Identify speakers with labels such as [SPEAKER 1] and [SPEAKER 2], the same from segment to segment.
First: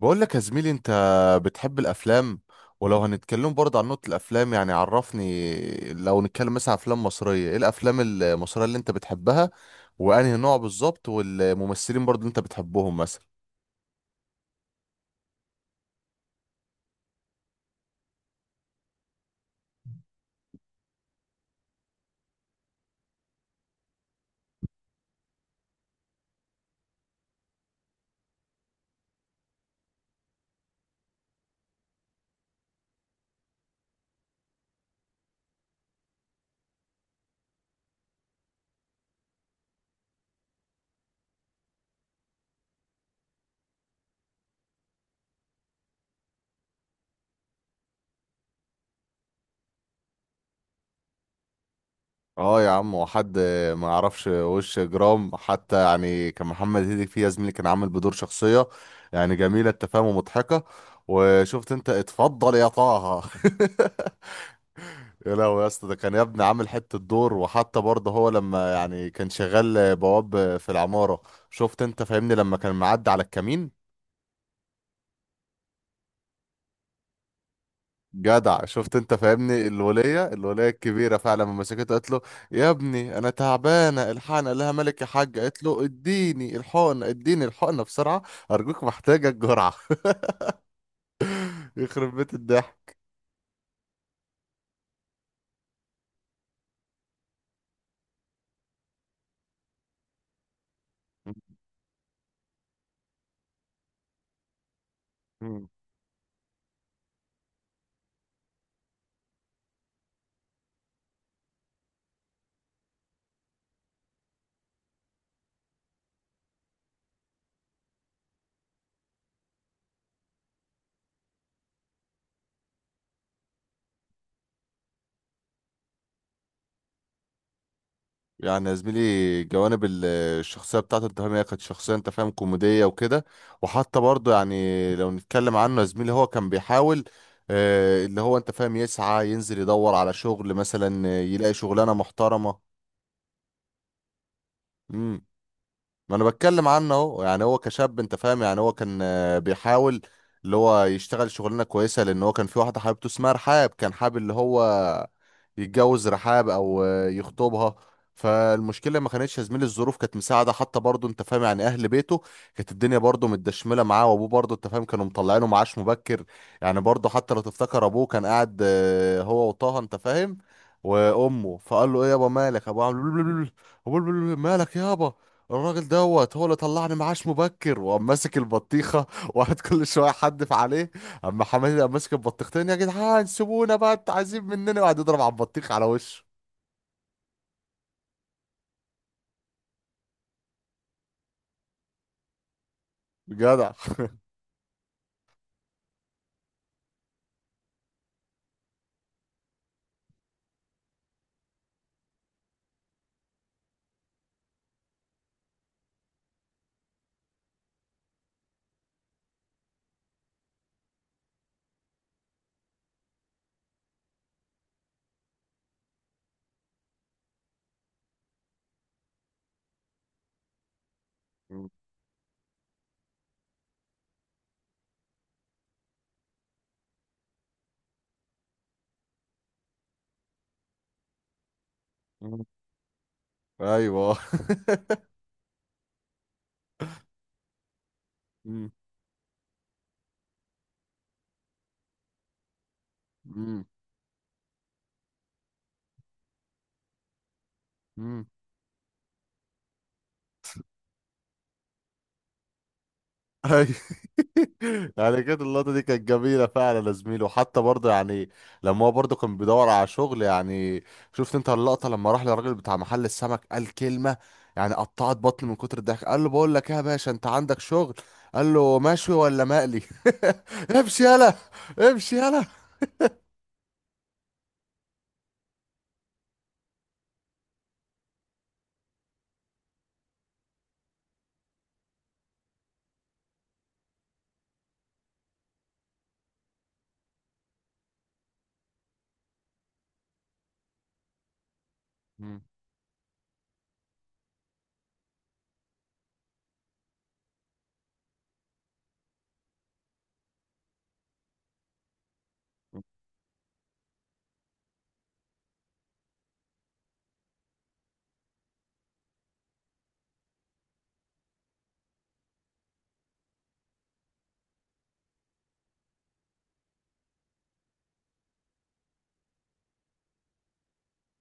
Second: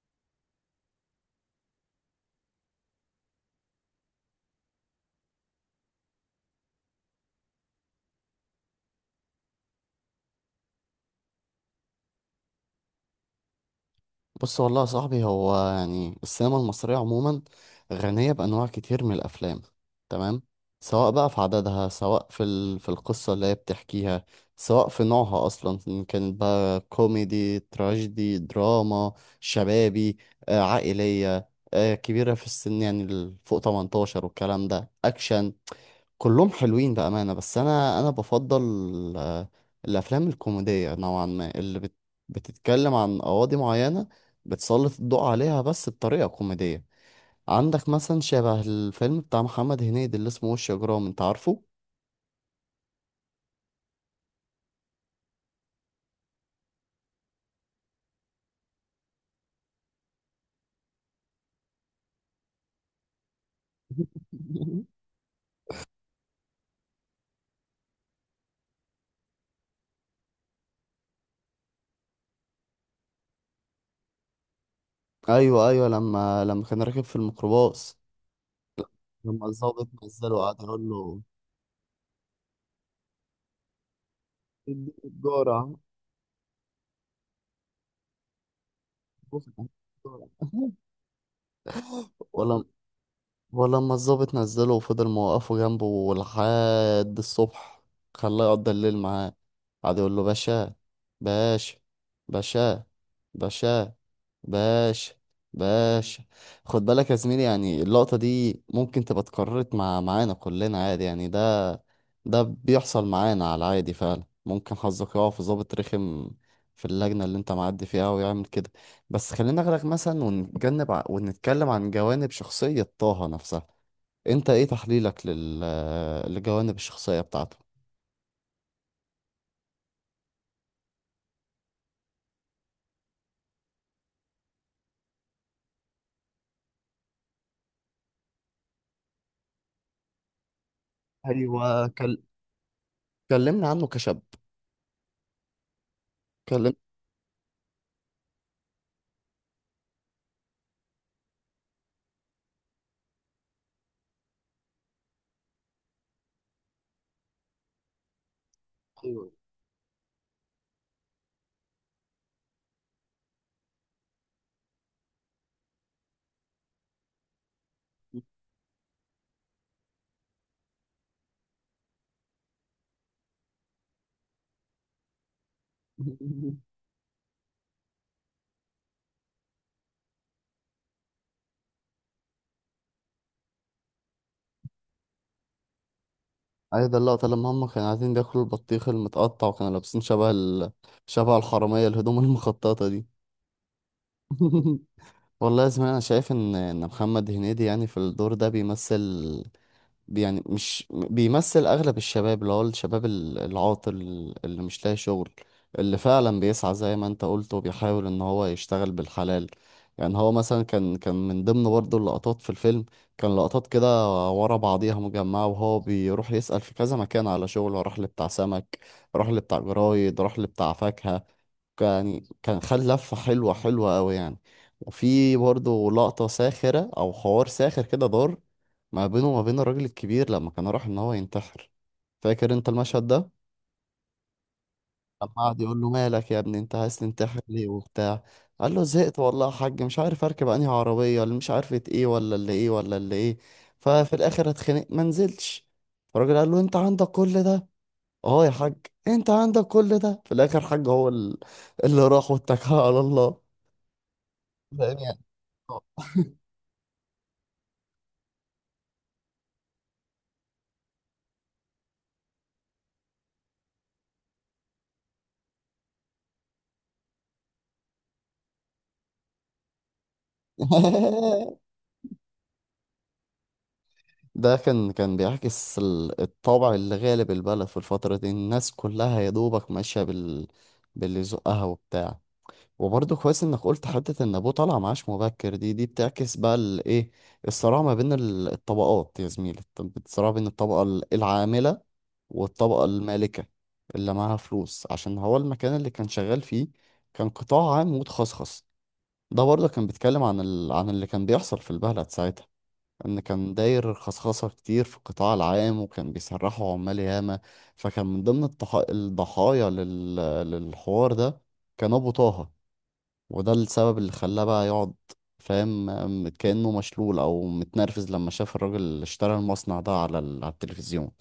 [SPEAKER 1] بقول لك يا زميلي، انت بتحب الافلام؟ ولو هنتكلم برضه عن نقطة الافلام، يعني عرفني، لو نتكلم مثلا عن افلام مصرية، ايه الافلام المصرية اللي انت بتحبها؟ وانهي نوع بالظبط، والممثلين برضه اللي انت بتحبهم مثلا؟
[SPEAKER 2] بص والله يا صاحبي، هو يعني السينما المصرية عموما غنية بأنواع كتير من الأفلام. تمام. سواء بقى في عددها، سواء في القصة اللي هي بتحكيها، سواء في نوعها أصلا إن كانت بقى كوميدي تراجيدي دراما شبابي عائلية كبيرة في السن، يعني فوق 18 والكلام ده أكشن. كلهم حلوين بأمانة، بس أنا بفضل آه، الأفلام الكوميدية نوعا ما، اللي بتتكلم عن قواضي معينة، بتسلط الضوء عليها بس بطريقة كوميدية. عندك مثلا شبه الفيلم بتاع محمد هنيدي اللي اسمه وش إجرام، أنت عارفه؟
[SPEAKER 1] اه يا عم، وحد ما يعرفش وش جرام؟ حتى يعني كان محمد هنيدي فيه يا زميلي كان عامل بدور شخصية يعني جميلة التفاهم ومضحكة. وشفت انت، اتفضل يا طه. يا لهوي يا اسطى، ده كان يا ابني عامل حته دور. وحتى برضه هو لما يعني كان شغال بواب في العماره، شفت انت فاهمني، لما كان معدي على الكمين.
[SPEAKER 2] أيوه أيوه، لما كان راكب في الميكروباص،
[SPEAKER 1] جدع، شفت انت
[SPEAKER 2] لما
[SPEAKER 1] فاهمني،
[SPEAKER 2] الضابط
[SPEAKER 1] الوليه
[SPEAKER 2] نزله وقعد
[SPEAKER 1] الوليه
[SPEAKER 2] يقول
[SPEAKER 1] الكبيره
[SPEAKER 2] له
[SPEAKER 1] فعلا لما مسكته قالت له: يا ابني انا تعبانه، الحقني. قال لها:
[SPEAKER 2] اديني
[SPEAKER 1] مالك يا حاج؟ قالت
[SPEAKER 2] الجرعة.
[SPEAKER 1] له: اديني الحقنه، اديني الحقنه بسرعه، ارجوك محتاجه الجرعه. يخرب بيت
[SPEAKER 2] ولا ولما الضابط نزله وفضل موقفه جنبه لحد الصبح، خلاه يقضي الليل معاه، قعد يقول له باشا،
[SPEAKER 1] الضحك.
[SPEAKER 2] باشا، باشا، باشا، باشا، باشا. خد بالك يا زميلي، يعني اللقطة دي ممكن تبقى اتكررت معانا كلنا عادي، يعني ده بيحصل معانا على العادي فعلا، ممكن حظك يقع في ضابط رخم في اللجنة اللي انت معدي فيها ويعمل كده. بس خلينا نغرق مثلا ونتجنب ونتكلم عن جوانب شخصية طه نفسها. انت ايه تحليلك لجوانب الشخصية بتاعته؟
[SPEAKER 1] يعني يا زميلي، الشخصية بتاعته، انت فاهم، هي كانت شخصية، انت فاهم، كوميدية وكده. وحتى برضه يعني لو نتكلم عنه يا زميلي، هو كان بيحاول، اللي هو انت فاهم يسعى ينزل يدور على شغل مثلا، يلاقي
[SPEAKER 2] ايوه،
[SPEAKER 1] شغلانة محترمة.
[SPEAKER 2] كلمني عنه كشاب.
[SPEAKER 1] ما انا بتكلم
[SPEAKER 2] كلمني.
[SPEAKER 1] عنه اهو، يعني هو كشاب انت فاهم، يعني هو كان بيحاول اللي هو يشتغل شغلانه كويسه، لان هو كان في واحده حبيبته اسمها رحاب، كان حابب اللي هو يتجوز رحاب او يخطبها. فالمشكله ما
[SPEAKER 2] ايوه.
[SPEAKER 1] كانتش يا زميلي الظروف كانت مساعده، حتى برضه انت فاهم، يعني اهل بيته كانت الدنيا برضه متدشمله معاه، وابوه برضه انت فاهم كانوا مطلعينه معاش مبكر. يعني برضه حتى لو تفتكر ابوه كان قاعد، هو وطه انت فاهم، وامه، فقال له: ايه يابا مالك؟ ابوه عامل مالك يابا، الراجل دوت هو اللي طلعني معاش مبكر، وقام ماسك البطيخه وقعد كل شويه حدف عليه. اما حماتي قام ماسك البطيختين: يا جدعان سيبونا بقى، انتوا عايزين مننا؟ وقعد يضرب على البطيخ على وشه.
[SPEAKER 2] عايز اللقطة لما هم كانوا قاعدين بياكلوا البطيخ المتقطع وكانوا لابسين شبه الحرامية، الهدوم المخططة دي.
[SPEAKER 1] جدع.
[SPEAKER 2] والله يا زميلي، انا شايف ان محمد هنيدي يعني في الدور ده بيمثل، يعني مش بيمثل اغلب الشباب، اللي هو الشباب العاطل، اللي مش لاقي شغل، اللي فعلا بيسعى زي ما انت قلت وبيحاول ان هو يشتغل بالحلال. يعني هو مثلا كان من ضمن برضه اللقطات في الفيلم، كان لقطات كده ورا بعضيها مجمعة وهو بيروح يسأل في كذا مكان على شغل، راح لبتاع سمك، راح لبتاع جرايد، راح لبتاع فاكهة.
[SPEAKER 1] مم.
[SPEAKER 2] يعني كان خد لفة حلوة حلوة أوي يعني. وفي برضه لقطة ساخرة أو حوار ساخر كده دار ما بينه وما بين الراجل الكبير لما كان راح ان هو ينتحر.
[SPEAKER 1] مم.
[SPEAKER 2] فاكر انت المشهد ده؟
[SPEAKER 1] ايوه.
[SPEAKER 2] لما قعد يقول له مالك يا ابني، انت عايز تنتحر ليه وبتاع؟
[SPEAKER 1] مم.
[SPEAKER 2] قال له زهقت والله يا حاج، مش عارف اركب انهي عربيه، اللي مش عارفه ايه، ولا اللي ايه، ولا اللي ايه.
[SPEAKER 1] مم.
[SPEAKER 2] ففي الاخر اتخنق ما نزلش. فالراجل قال له انت عندك كل ده؟
[SPEAKER 1] مم.
[SPEAKER 2] اه يا حاج. انت عندك كل ده في الاخر حاج، هو اللي راح واتكل على الله.
[SPEAKER 1] أي.
[SPEAKER 2] فاهم يعني.
[SPEAKER 1] يعني كانت اللقطة دي كانت جميلة فعلا يا زميلي. وحتى برضه يعني لما هو برضه كان بيدور على شغل، يعني شفت انت اللقطة لما راح للراجل بتاع محل السمك، قال كلمة يعني قطعت بطني من كتر الضحك. قال له: بقول لك ايه يا باشا، انت عندك شغل؟ قال له: مشوي ولا مقلي؟ امشي يلا، امشي يلا.
[SPEAKER 2] ده كان بيعكس الطابع اللي غالب البلد في الفترة دي، الناس كلها يا دوبك ماشية باللي يزقها وبتاع. وبرضه كويس انك قلت حتة ان ابوه طالع معاش مبكر، دي بتعكس بقى الايه، الصراع ما بين الطبقات يا زميلي، الصراع بين الطبقة العاملة والطبقة المالكة، اللي معاها فلوس، عشان هو المكان اللي كان شغال فيه كان قطاع عام متخصص. ده برضه كان بيتكلم عن عن اللي كان بيحصل في البلد ساعتها، ان كان داير خصخصة كتير في القطاع العام وكان بيسرحوا عمال ياما، فكان من ضمن الضحايا للحوار ده كان ابو طه. وده السبب اللي خلاه بقى يقعد، فاهم، كأنه مشلول او متنرفز لما شاف الراجل اللي اشترى المصنع ده على على التلفزيون.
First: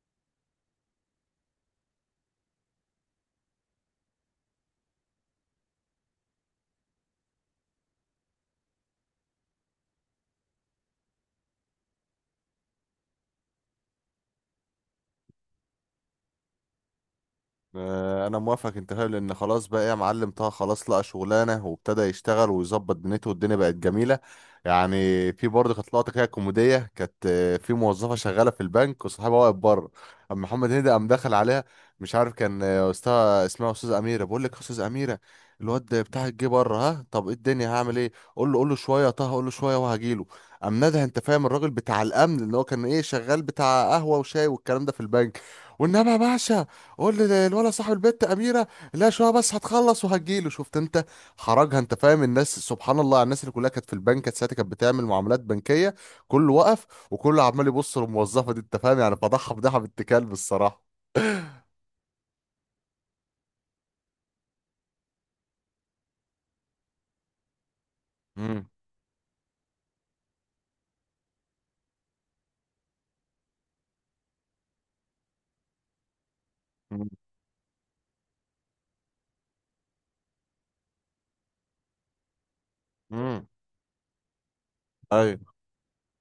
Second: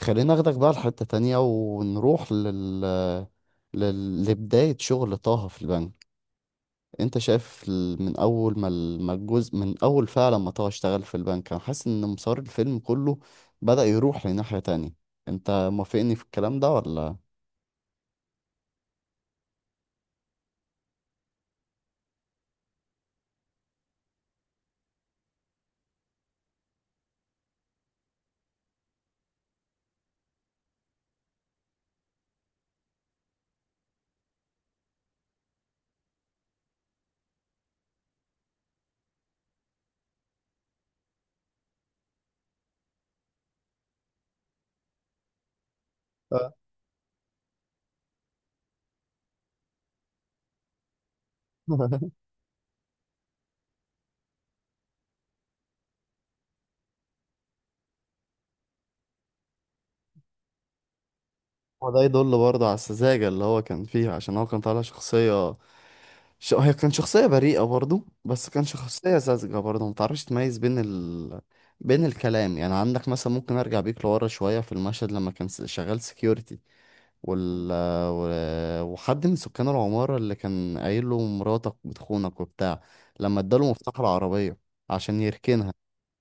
[SPEAKER 2] خلينا اخدك بقى لحتة تانية ونروح لبداية شغل طه في البنك. انت شايف من اول ما ما الجزء من اول فعلا ما طه اشتغل في البنك، انا حاسس ان مسار الفيلم كله بدأ يروح لناحية تانية. انت موافقني في الكلام ده ولا؟
[SPEAKER 1] انا موافق، انت فاهم، لان خلاص بقى إيه، يا معلم طه خلاص لقى شغلانه وابتدى يشتغل ويظبط دنيته، والدنيا بقت جميله يعني. في برضه كانت لقطه كده كوميديه، كانت في موظفه شغاله في البنك وصاحبها واقف بره، اما محمد هنيدي قام دخل عليها. مش عارف كان استاذ، اسمها استاذ اميره. بقول لك يا استاذ اميره، الواد بتاعك جه بره. ها، طب ايه الدنيا، هعمل ايه؟ قول له قول له شويه يا طه، قول له شويه وهجيله. قام نادى، انت فاهم، الراجل بتاع الامن، اللي هو كان ايه، شغال بتاع قهوه وشاي والكلام ده في البنك. وانما يا
[SPEAKER 2] آه.
[SPEAKER 1] باشا، قول لي الولد صاحب البت اميره: لا شويه بس هتخلص وهتجيله. شفت انت، حرجها انت فاهم. الناس سبحان الله، على الناس اللي كلها كانت في البنك، كانت ساعتها كانت بتعمل معاملات بنكيه، كله وقف وكله عمال يبص للموظفه دي. انت فاهم يعني فضحها، فضحها بنت كلب الصراحه.
[SPEAKER 2] وده يدل برضه على السذاجة اللي هو كان فيها، عشان هو كان طالع شخصية، هي كان شخصية بريئة برضه، بس كان
[SPEAKER 1] مم.
[SPEAKER 2] شخصية ساذجة برضه، متعرفش تميز بين بين الكلام. يعني عندك مثلا، ممكن ارجع بيك لورا شوية في المشهد لما كان شغال security
[SPEAKER 1] مم.
[SPEAKER 2] وال... وحد من سكان العمارة اللي كان قايل له مراتك بتخونك وبتاع، لما
[SPEAKER 1] مم.
[SPEAKER 2] اداله مفتاح العربية عشان
[SPEAKER 1] ايوه.
[SPEAKER 2] يركنها،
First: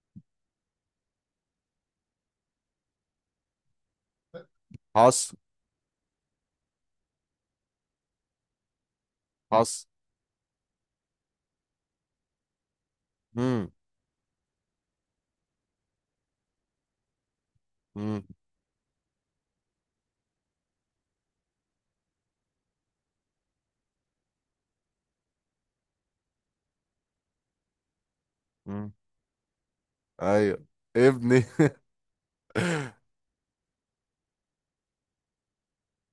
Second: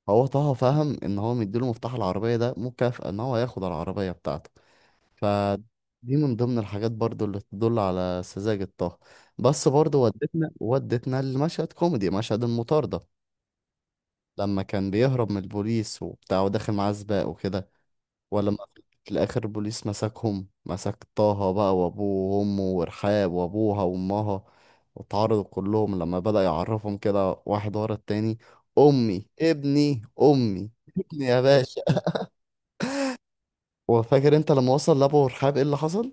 [SPEAKER 2] هو طه فهم ان هو مديله مفتاح العربية ده مكافأة ان هو هياخد العربية بتاعته.
[SPEAKER 1] حصل.
[SPEAKER 2] فدي من ضمن الحاجات برضو اللي تدل على سذاجة طه. بس
[SPEAKER 1] حصل.
[SPEAKER 2] برضو ودتنا لمشهد كوميدي، مشهد المطاردة،
[SPEAKER 1] مم.
[SPEAKER 2] لما كان بيهرب من البوليس وبتاع وداخل معاه سباق وكده.
[SPEAKER 1] مم.
[SPEAKER 2] ولا ما في الاخر البوليس مسكهم، مسك طه بقى وابوه وامه ورحاب وابوها وامها، واتعرضوا كلهم لما بدأ يعرفهم كده واحد ورا التاني.
[SPEAKER 1] مم.
[SPEAKER 2] امي، ابني،
[SPEAKER 1] ايوه.
[SPEAKER 2] امي، ابني يا
[SPEAKER 1] ابني.
[SPEAKER 2] باشا. وفاكر انت لما وصل لابو رحاب ايه اللي حصل؟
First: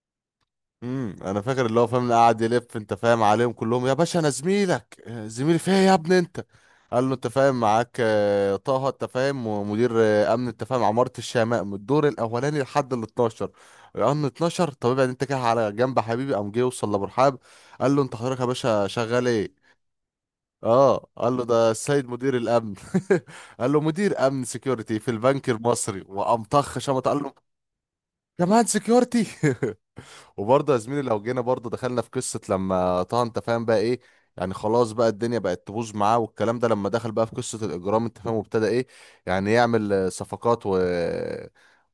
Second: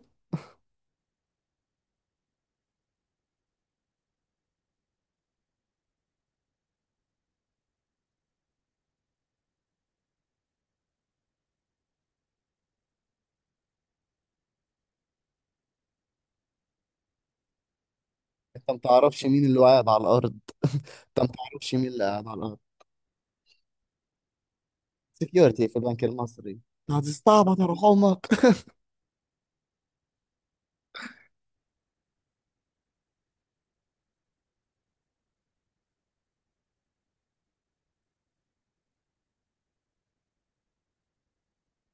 [SPEAKER 1] انا فاكر، اللي هو فاهم اللي قاعد يلف انت فاهم عليهم كلهم: يا باشا انا زميلك، زميلي فيا يا ابني انت. قال له: انت فاهم معاك، طه، انت فاهم، ومدير، امن، انت فاهم، عمارة الشماء من الدور الاولاني لحد ال 12. قال له: 12؟ طب ابعد انت كده على جنب يا حبيبي. قام جه وصل لابو رحاب، قال له: انت حضرتك يا
[SPEAKER 2] انت
[SPEAKER 1] باشا
[SPEAKER 2] متعرفش
[SPEAKER 1] شغال
[SPEAKER 2] مين اللي
[SPEAKER 1] ايه؟
[SPEAKER 2] قاعد على الارض؟
[SPEAKER 1] اه
[SPEAKER 2] انت
[SPEAKER 1] قال له: ده
[SPEAKER 2] متعرفش مين اللي
[SPEAKER 1] السيد
[SPEAKER 2] قاعد
[SPEAKER 1] مدير
[SPEAKER 2] على الارض؟
[SPEAKER 1] الامن. قال له: مدير امن، سكيورتي في البنك
[SPEAKER 2] سكيورتي في
[SPEAKER 1] المصري.
[SPEAKER 2] البنك
[SPEAKER 1] وقام
[SPEAKER 2] المصري.
[SPEAKER 1] طخ شمط قال له:
[SPEAKER 2] هتستعبط يا روح امك.
[SPEAKER 1] كمان سكيورتي؟ وبرضه يا زميلي، لو جينا برضه دخلنا في قصة لما طه انت فاهم بقى ايه، يعني خلاص بقى الدنيا بقت تبوظ معاه والكلام ده، لما دخل بقى في قصة الإجرام انت فاهم، وابتدى ايه، يعني يعمل صفقات، و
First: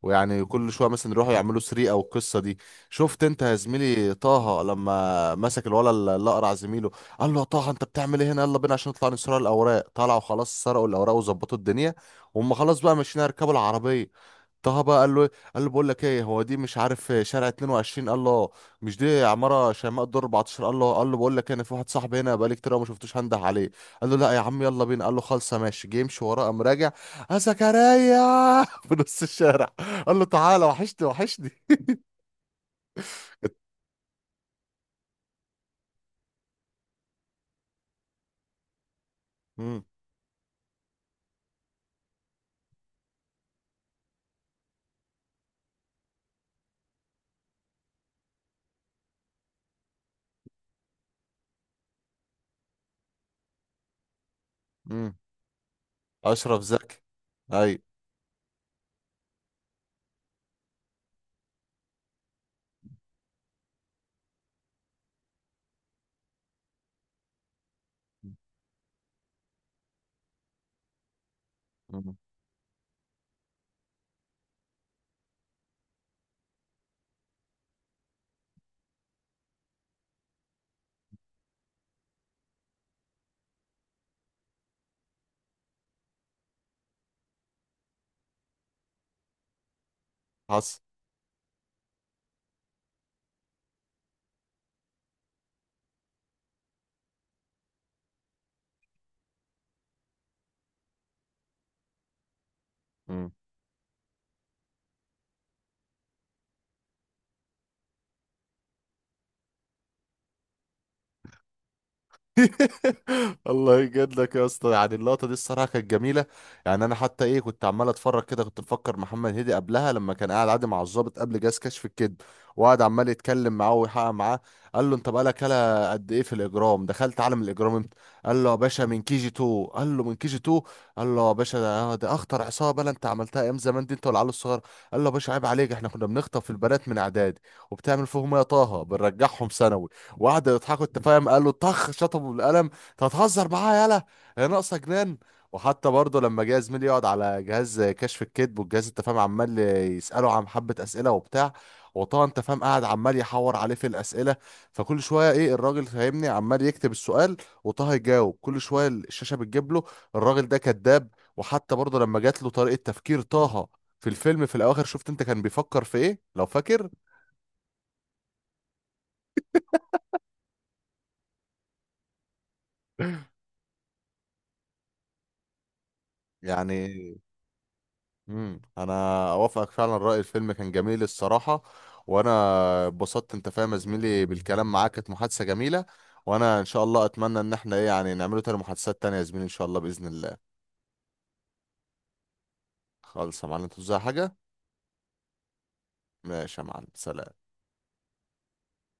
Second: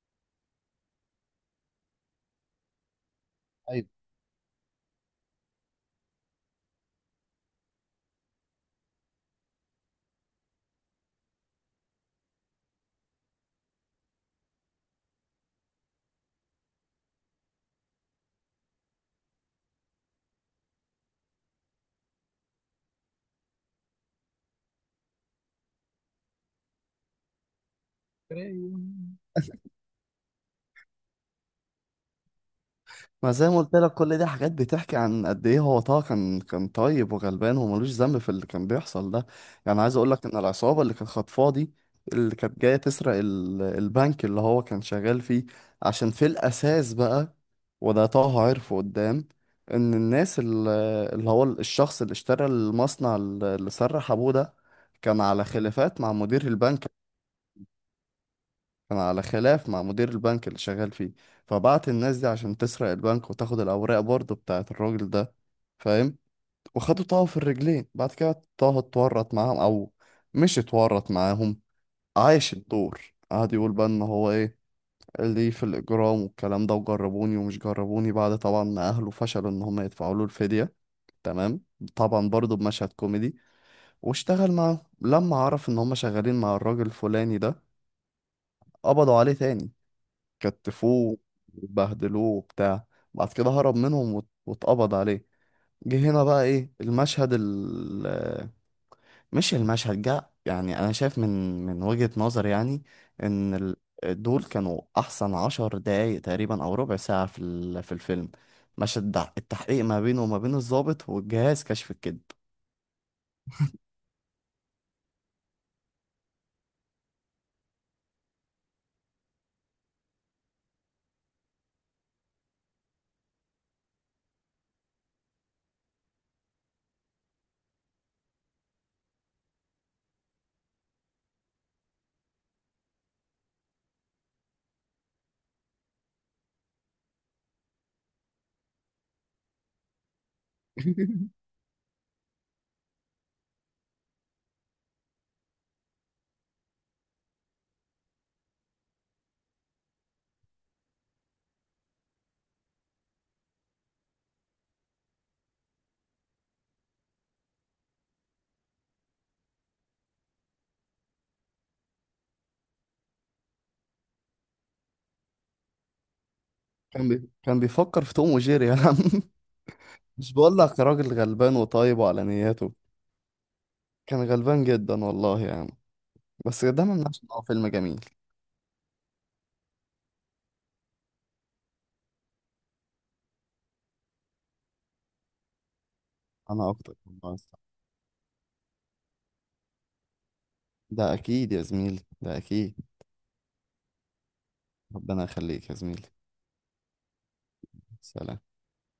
[SPEAKER 1] ويعني كل شوية مثلا يروحوا يعملوا سرقة والقصة دي. شفت انت يا
[SPEAKER 2] ايوه،
[SPEAKER 1] زميلي طه لما مسك الولد اللي اقرع زميله، قال له: يا طه انت بتعمل ايه هنا؟ يلا بينا عشان نطلع نسرق الاوراق. طلعوا خلاص سرقوا الاوراق وظبطوا الدنيا، وهم خلاص بقى ماشيين يركبوا العربية. طه بقى قال له: بقول لك ايه، هو دي مش عارف شارع 22؟ قال له: آه. مش دي عماره شيماء الدور 14؟ قال له: بقول لك إيه، انا في واحد صاحبي هنا بقالي كتير أوي ما شفتوش، هنده عليه. قال له: لا يا عم يلا بينا. قال له: خالصه ماشي. جه يمشي وراه قام راجع: يا زكريا. في نص الشارع قال له: تعالى وحشني وحشني.
[SPEAKER 2] ما زي ما قلت لك، كل دي حاجات بتحكي عن قد ايه هو طه كان طيب وغلبان وملوش ذنب في اللي كان بيحصل ده. يعني
[SPEAKER 1] امم
[SPEAKER 2] عايز اقول لك ان العصابه اللي كانت خاطفاه دي، اللي كانت جايه تسرق البنك اللي هو كان شغال فيه، عشان في الاساس بقى، وده طه عرفه قدام، ان الناس اللي هو الشخص اللي اشترى المصنع اللي سرح ابوه ده
[SPEAKER 1] امم
[SPEAKER 2] كان على خلافات مع مدير
[SPEAKER 1] اشرف
[SPEAKER 2] البنك.
[SPEAKER 1] زكي. اي.
[SPEAKER 2] كان على خلاف مع مدير البنك اللي شغال فيه، فبعت الناس دي عشان تسرق البنك وتاخد الأوراق برضه بتاعة الراجل ده، فاهم. وخدوا طه في الرجلين. بعد كده طه اتورط معاهم، أو مش اتورط معاهم،
[SPEAKER 1] مم.
[SPEAKER 2] عايش الدور. قعد يقول بقى إن هو إيه ليه في الإجرام والكلام ده، وجربوني ومش جربوني، بعد طبعا ما أهله فشلوا إن هم يدفعوا له الفدية، تمام. طبعا برضه بمشهد كوميدي، واشتغل معاهم لما عرف إن هم شغالين مع الراجل الفلاني ده، قبضوا عليه تاني،
[SPEAKER 1] حصل.
[SPEAKER 2] كتفوه وبهدلوه وبتاع. بعد كده هرب منهم واتقبض عليه. جه هنا بقى ايه المشهد مش المشهد جه. يعني انا شايف من وجهة نظر يعني ان دول كانوا احسن 10 دقايق تقريبا او ربع ساعة في في الفيلم، مشهد التحقيق ما بينه وما بين الضابط والجهاز كشف الكذب.
[SPEAKER 1] الله يجد لك يا اسطى، يعني اللقطه دي الصراحه كانت جميله. يعني انا حتى ايه، كنت عمال اتفرج كده، كنت مفكر محمد هدي قبلها لما كان قاعد عادي مع الضابط قبل جهاز كشف الكذب، وقعد عمال يتكلم معاه ويحقق معاه. قال له: انت بقالك هلا قد ايه في الاجرام؟ دخلت عالم الاجرام امتى؟ قال له: يا باشا من كي جي 2. قال له: من كي جي 2؟ قال له: يا باشا ده اخطر عصابه، لا انت عملتها ايام زمان دي انت والعيال الصغير. قال له: يا باشا عيب عليك، احنا كنا بنخطف البنات من اعدادي. وبتعمل فيهم إيه يا طه؟ بنرجعهم ثانوي. وقعدوا يضحكوا، انت فاهم، قال له طخ شطبه بالقلم: انت هتهزر معاها؟ يالا هي ناقصه جنان. وحتى برضه لما جه زميلي يقعد على جهاز كشف الكذب، والجهاز انت فاهم عمال يساله عن حبه اسئله وبتاع، وطبعا انت فاهم قاعد عمال يحور عليه في الاسئله، فكل شويه ايه الراجل فاهمني عمال يكتب السؤال، وطه يجاوب، كل شويه الشاشه بتجيب له: الراجل ده كذاب. وحتى برضه لما جات له طريقه تفكير طه في الفيلم في الاواخر، شفت انت كان بيفكر في ايه لو فاكر؟
[SPEAKER 2] كان بيفكر في توم وجيري يا عم. مش بقول لك راجل غلبان وطيب وعلى نياته، كان غلبان جدا والله يا عم. بس ده ما
[SPEAKER 1] يعني.
[SPEAKER 2] يمنعش ان هو فيلم جميل.
[SPEAKER 1] انا اوافقك فعلا الراي، الفيلم كان جميل الصراحه. وانا اتبسطت انت فاهم يا زميلي بالكلام معاك، كانت محادثه جميله. وانا ان
[SPEAKER 2] انا
[SPEAKER 1] شاء
[SPEAKER 2] اكتر
[SPEAKER 1] الله
[SPEAKER 2] والله.
[SPEAKER 1] اتمنى ان احنا ايه، يعني نعمله تاني محادثات تانية يا زميلي، ان شاء الله باذن الله.
[SPEAKER 2] ده اكيد يا زميلي، ده اكيد.
[SPEAKER 1] خالص يا معلم، انت عايز حاجه؟
[SPEAKER 2] ربنا يخليك يا زميلي.
[SPEAKER 1] ماشي يا معلم، سلام.
[SPEAKER 2] سلام.